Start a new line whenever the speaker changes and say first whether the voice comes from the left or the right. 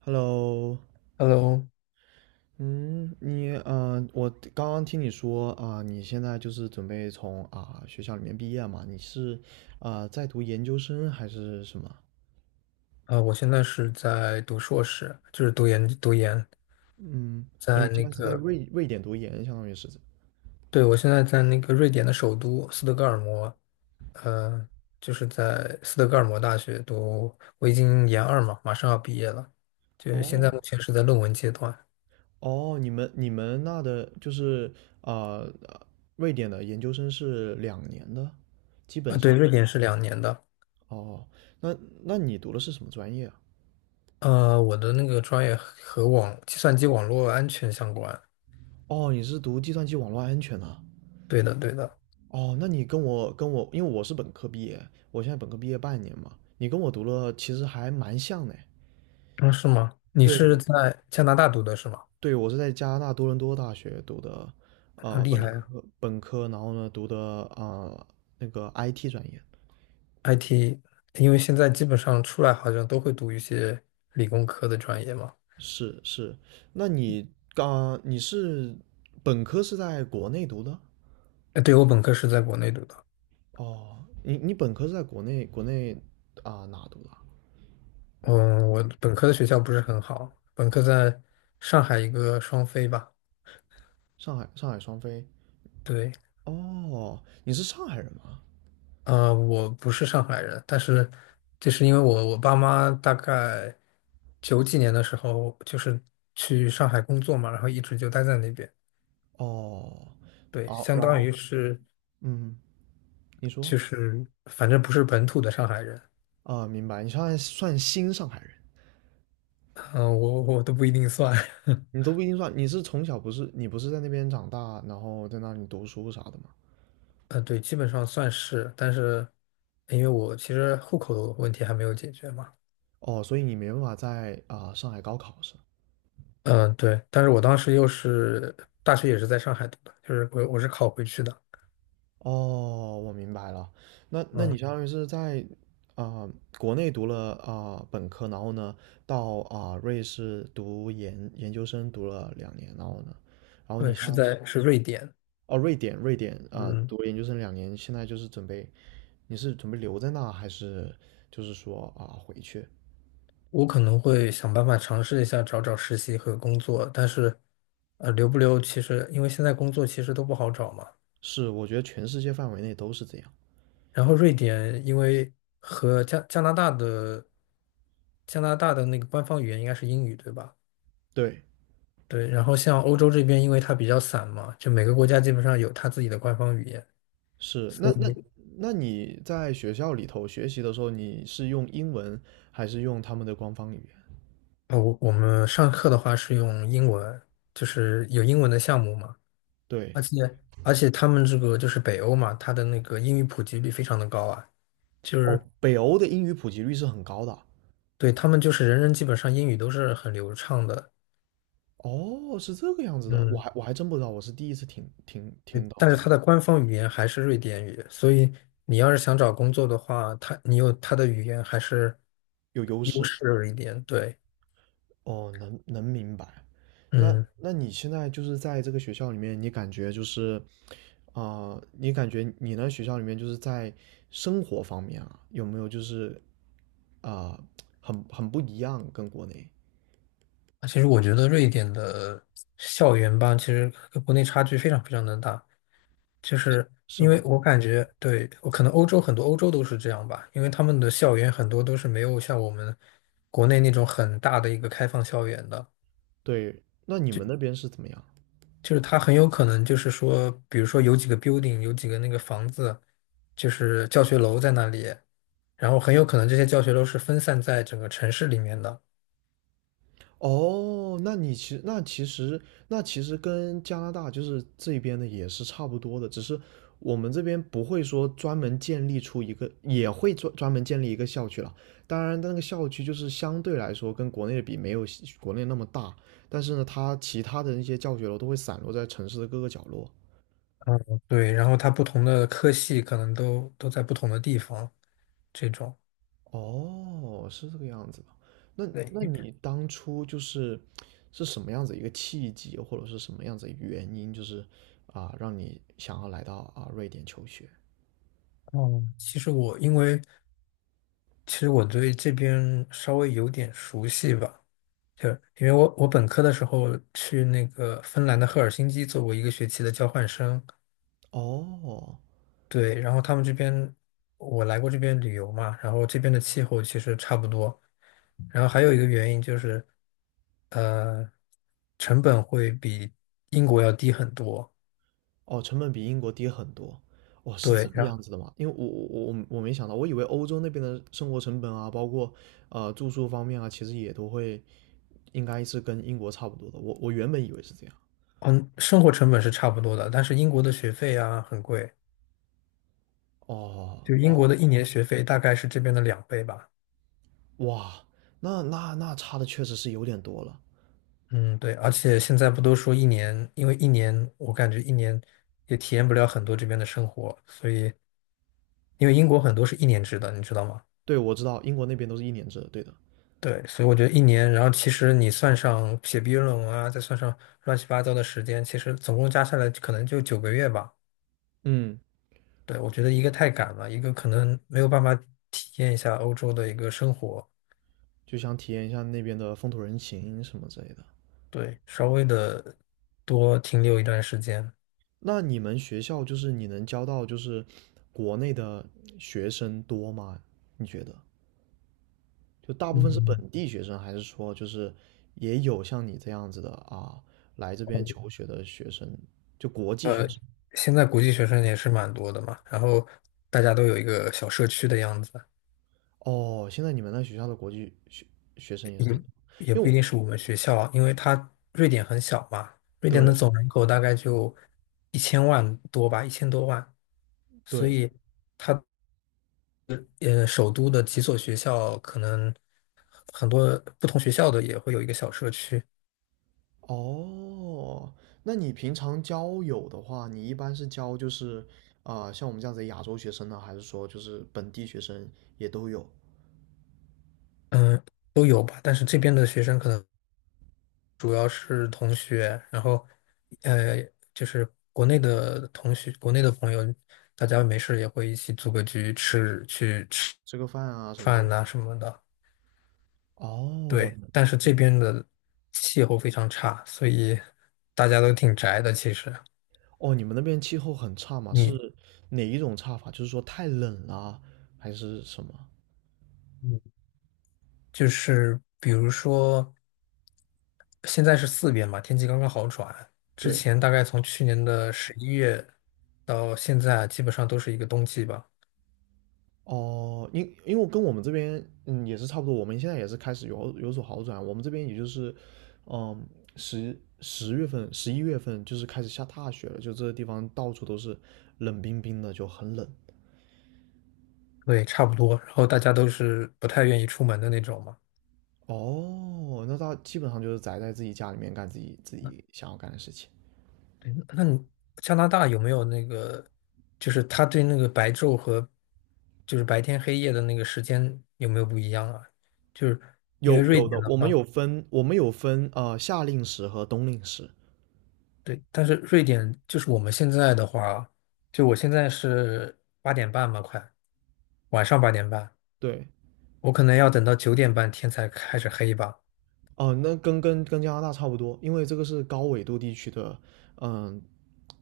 right: Hello，
left: Hello。
right: 嗯，我刚刚听你说啊、你现在就是准备学校里面毕业嘛？你是啊、在读研究生还是什么？
left: 我现在是在读硕士，就是读研，
right: 嗯，哦，
left: 在
right: 你现
left: 那
right: 在是在
left: 个，
right: 瑞典读研，相当于是
left: 对，我现在在那个瑞典的首都斯德哥尔摩，呃，就是在斯德哥尔摩大学读，我已经研二嘛，马上要毕业了，就是现在
right: 哦
left: 目前是在论文阶段。
right: 哦，你们那的就是啊、呃瑞典的研究生是两年的，基本
left: 对，
right: 上
left: 瑞典是2年的。
right: 哦。那那你读的是什么专业啊？
left: 我的那个专业和计算机网络安全相关。
right: 哦，你是读计算机网络安全的。
left: 对的，对的。
right: 哦，那你跟我，因为我是本科毕业，我现在本科毕业半年嘛，你跟我读了其实还蛮像的。
left: 嗯，是吗？你
right: 对，
left: 是在加拿大读的是吗？
right: 对，我是在加拿大多伦多大学读的，
left: 那厉
right: 本
left: 害
right: 科
left: 啊。
right: 然后呢读的那个 IT 专业。
left: IT，因为现在基本上出来好像都会读一些理工科的专业嘛。
right: 是是，那你你是本科是在国内读的？
left: 哎，对，我本科是在国内读的。
right: 哦，你本科是在国内啊、哪读的啊
left: 嗯，我本科的学校不是很好，本科在上海一个双非吧。
right: 上海双飞。
left: 对。
right: 哦，你是上海人吗？
left: 我不是上海人，但是就是因为我爸妈大概九几年的时候就是去上海工作嘛，然后一直就待在那边。
right: 哦，
left: 对，
right: 哦，
left: 相
right: 然
left: 当
right: 后
left: 于是
right: 嗯，你说
left: 就是反正不是本土的上海人。
right: 啊，明白。你算新上海人，
left: 嗯、我都不一定算。
right: 你都不一定算。你是从小不是你不是在那边长大，然后在那里读书啥的吗？
left: 对，基本上算是，但是因为我其实户口的问题还没有解决嘛。
right: 哦，所以你没办法在啊、上海高考是？
left: 嗯，对，但是我当时又是大学也是在上海读的，就是我是考回去的。
right: 哦，我明白了。那那你
left: 嗯，
right: 相当于是在啊、国内读了啊、本科，然后呢到啊、瑞士读研究生读了两年，然后呢，然后你
left: 对，
right: 现
left: 是
right: 在是
left: 瑞典。
right: 哦瑞典啊、
left: 嗯，
right: 读了研究生两年，现在就是准备你是准备留在那，还是就是说啊回去？
left: 我可能会想办法尝试一下找找实习和工作，但是留不留其实因为现在工作其实都不好找嘛。
right: 是，我觉得全世界范围内都是这样。
left: 然后瑞典因为和加加拿大的加拿大的那个官方语言应该是英语，对吧？
right: 对，
left: 对，然后像欧洲这边，因为它比较散嘛，就每个国家基本上有它自己的官方语言，
right: 是。
left: 所
right: 那
left: 以
right: 那你在学校里头学习的时候，你是用英文还是用他们的官方语言？
left: 哦，我们上课的话是用英文，就是有英文的项目嘛。
right: 对，
left: 而且他们这个就是北欧嘛，它的那个英语普及率非常的高啊。就
right: 哦，
left: 是
right: 北欧的英语普及率是很高的。
left: 对他们就是人人基本上英语都是很流畅的。
right: 哦，是这个样子的，我
left: 嗯，
right: 还我还真不知道，我是第一次
left: 对
right: 听到
left: 但是
right: 这个
left: 它的官方语言还是瑞典语，所以你要是想找工作的话，它你有它的语言还是
right: 有优
left: 优
right: 势。
left: 势一点，对。
right: 哦，明白。那
left: 嗯。
right: 那你现在就是在这个学校里面，你感觉就是啊、你感觉你那学校里面就是在生活方面啊，有没有就是啊、很不一样，跟国内
left: 其实我觉得瑞典的校园吧，其实跟国内差距非常非常的大。就是
right: 是
left: 因为
right: 吗？
left: 我感觉，对，我可能欧洲很多欧洲都是这样吧，因为他们的校园很多都是没有像我们国内那种很大的一个开放校园的。
right: 对，那你们那边是怎么样？
left: 就是它很有可能就是说，比如说有几个 building,有几个那个房子，就是教学楼在那里，然后很有可能这些教学楼是分散在整个城市里面的。
right: 哦，那你其实那其实那其实跟加拿大就是这边的也是差不多的，只是我们这边不会说专门建立出一个，也会专门建立一个校区了。当然，那个校区就是相对来说跟国内的比没有国内那么大，但是呢，它其他的那些教学楼都会散落在城市的各个角落，
left: 嗯，对，然后它不同的科系可能都在不同的地方。这种。
right: 哦，是这个样子的。那那
left: 对。
right: 你当初就是是什么样子一个契机，或者是什么样子的原因，就是啊，让你想要来到啊瑞典求学？
left: 嗯，其实我因为其实我对这边稍微有点熟悉吧。就因为我本科的时候去那个芬兰的赫尔辛基做过一个学期的交换生。
right: 哦
left: 对，然后他们这边我来过这边旅游嘛，然后这边的气候其实差不多。然后还有一个原因就是，呃，成本会比英国要低很多。
right: 哦，成本比英国低很多。哦，是这
left: 对，
right: 个
left: 然后
right: 样子的吗？因为我没想到，我以为欧洲那边的生活成本啊，包括呃住宿方面啊，其实也都会应该是跟英国差不多的。我原本以为是这样。
left: 嗯，生活成本是差不多的，但是英国的学费啊很贵。
right: 哦
left: 就英国
right: 哦，
left: 的一年学费大概是这边的2倍吧。
right: 哇，那差的确实是有点多了。
left: 嗯，对，而且现在不都说一年，因为一年我感觉一年也体验不了很多这边的生活，所以因为英国很多是一年制的，你知道吗？
right: 对，我知道英国那边都是一年制的，对的。
left: 对，所以我觉得一年，然后其实你算上写毕业论文啊，再算上乱七八糟的时间，其实总共加下来可能就9个月吧。
right: 嗯，
left: 对，我觉得一个太赶了，一个可能没有办法体验一下欧洲的一个生活。
right: 就想体验一下那边的风土人情什么之类的。
left: 对，稍微的多停留一段时间。
right: 那你们学校就是你能教到就是国内的学生多吗？你觉得？就大部分是
left: 嗯。
right: 本地学生，还是说就是也有像你这样子的啊，来这边求学的学生，就国际学
left: 呃，
right: 生？
left: 现在国际学生也是蛮多的嘛，然后大家都有一个小社区的样子。
right: 哦，现在你们那学校的国际学生也是挺
left: 也
right: 多，
left: 也
right: 因为
left: 不一
right: 我
left: 定是我们学校啊因为它瑞典很小嘛，瑞典的
right: 对
left: 总人口大概就1000万多吧，1000多万，所
right: 对，
left: 以首都的几所学校可能很多不同学校的也会有一个小社区。
right: 哦，那你平常交友的话，你一般是交就是啊、像我们这样子的亚洲学生呢，还是说就是本地学生也都有，
left: 嗯，都有吧，但是这边的学生可能。主要是同学，然后呃，就是国内的同学，国内的朋友，大家没事也会一起组个局吃，去吃
right: 吃个饭啊什么之类
left: 饭
right: 的？
left: 呐、什么的。
right: 哦，我
left: 对，
right: 们
left: 但是这边的气候非常差，所以大家都挺宅的。其实
right: 哦，你们那边气候很差嘛？
left: 你
right: 是哪一种差法？就是说太冷了，还是什么？
left: 嗯就是比如说，现在是4月嘛，天气刚刚好转，之
right: 对，
left: 前大概从去年的十一月到现在，基本上都是一个冬季吧。
right: 哦，因为我跟我们这边嗯也是差不多，我们现在也是开始有所好转。我们这边也就是嗯十月份、十一月份就是开始下大雪了，就这个地方到处都是冷冰冰的，就很冷。
left: 对，差不多。然后大家都是不太愿意出门的那种嘛。
right: 哦，那他基本上就是宅在自己家里面干自己自
left: 那
right: 己想要干的事情。
left: 对，那你加拿大有没有那个，就是他对那个白昼和就是白天黑夜的那个时间有没有不一样啊？就是因为
right: 有
left: 瑞
right: 有
left: 典
right: 的，
left: 的
right: 我们
left: 话，
right: 有分，我们有分呃夏令时和冬令时。
left: 对，但是瑞典就是我们现在的话，就我现在是八点半嘛，快晚上八点半，
right: 对，
left: 我可能要等到9点半天才开始黑吧。
right: 哦，那跟加拿大差不多，因为这个是高纬度地区的，嗯，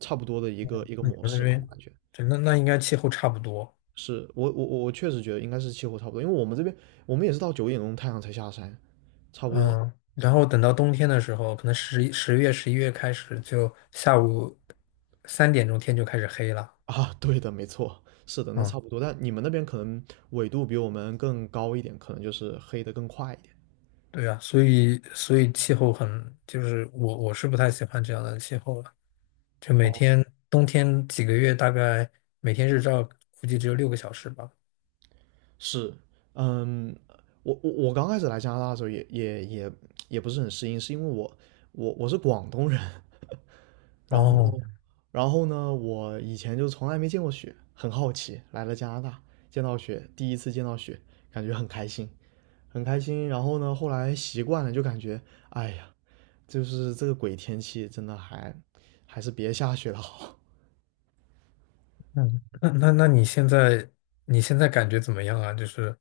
right: 差不多的一个
left: 那你
right: 模
left: 们那
right: 式嘛，我
left: 边，
right: 感觉
left: 对，那应该气候差不多。
right: 是我确实觉得应该是气候差不多，因为我们这边我们也是到九点钟太阳才下山，差不多
left: 嗯，然后等到冬天的时候，可能10月、十一月开始，就下午3点钟天就开始黑了。
right: 啊，对的，没错，是的，那
left: 嗯，
right: 差不多，但你们那边可能纬度比我们更高一点，可能就是黑的更快一点。
left: 所以气候很，就是我是不太喜欢这样的气候了。就每
right: 哦，
left: 天冬天几个月，大概每天日照估计只有6个小时吧。
right: 是，嗯，我刚开始来加拿大的时候也不是很适应，是因为我我是广东人，然
left: 哦，
right: 后，然后呢，我以前就从来没见过雪，很好奇，来了加拿大，见到雪，第一次见到雪，感觉很开心，很开心。然后呢，后来习惯了，就感觉，哎呀，就是这个鬼天气，真的还还是别下雪了好。
left: 嗯，那你现在感觉怎么样啊？就是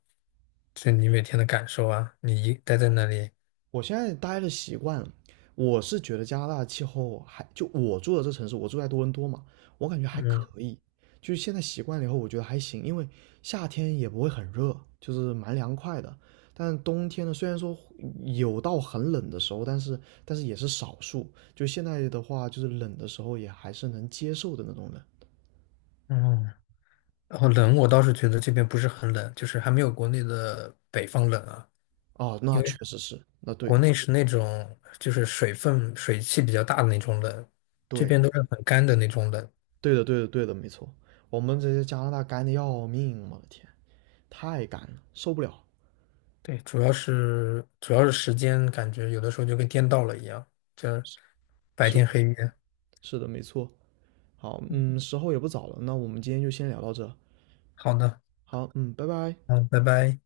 left: 就你每天的感受啊，你一待在那里，
right: 我现在待的习惯了，我是觉得加拿大的气候还就我住的这城市，我住在多伦多嘛，我感觉还
left: 嗯
right: 可以。就是现在习惯了以后，我觉得还行，因为夏天也不会很热，就是蛮凉快的。但冬天呢，虽然说有到很冷的时候，但是但是也是少数。就现在的话，就是冷的时候也还是能接受的那种冷。
left: 嗯。然后冷，我倒是觉得这边不是很冷，就是还没有国内的北方冷啊。
right: 哦，
left: 因
right: 那确
left: 为
right: 实是，那对
left: 国
right: 的，
left: 内是那种就是水分、水汽比较大的那种冷，这
right: 对，
left: 边都是很干的那种冷。
right: 对的，对的，对的，没错。我们这些加拿大干的要命，我的天，太干了，受不了。
left: 对，主要是时间，感觉有的时候就跟颠倒了一样，这白
right: 是
left: 天黑夜。
right: 是的，没错。好，嗯，时候也不早了，那我们今天就先聊到这。
left: 好的，
right: 好，嗯，拜拜。
left: 嗯，拜拜。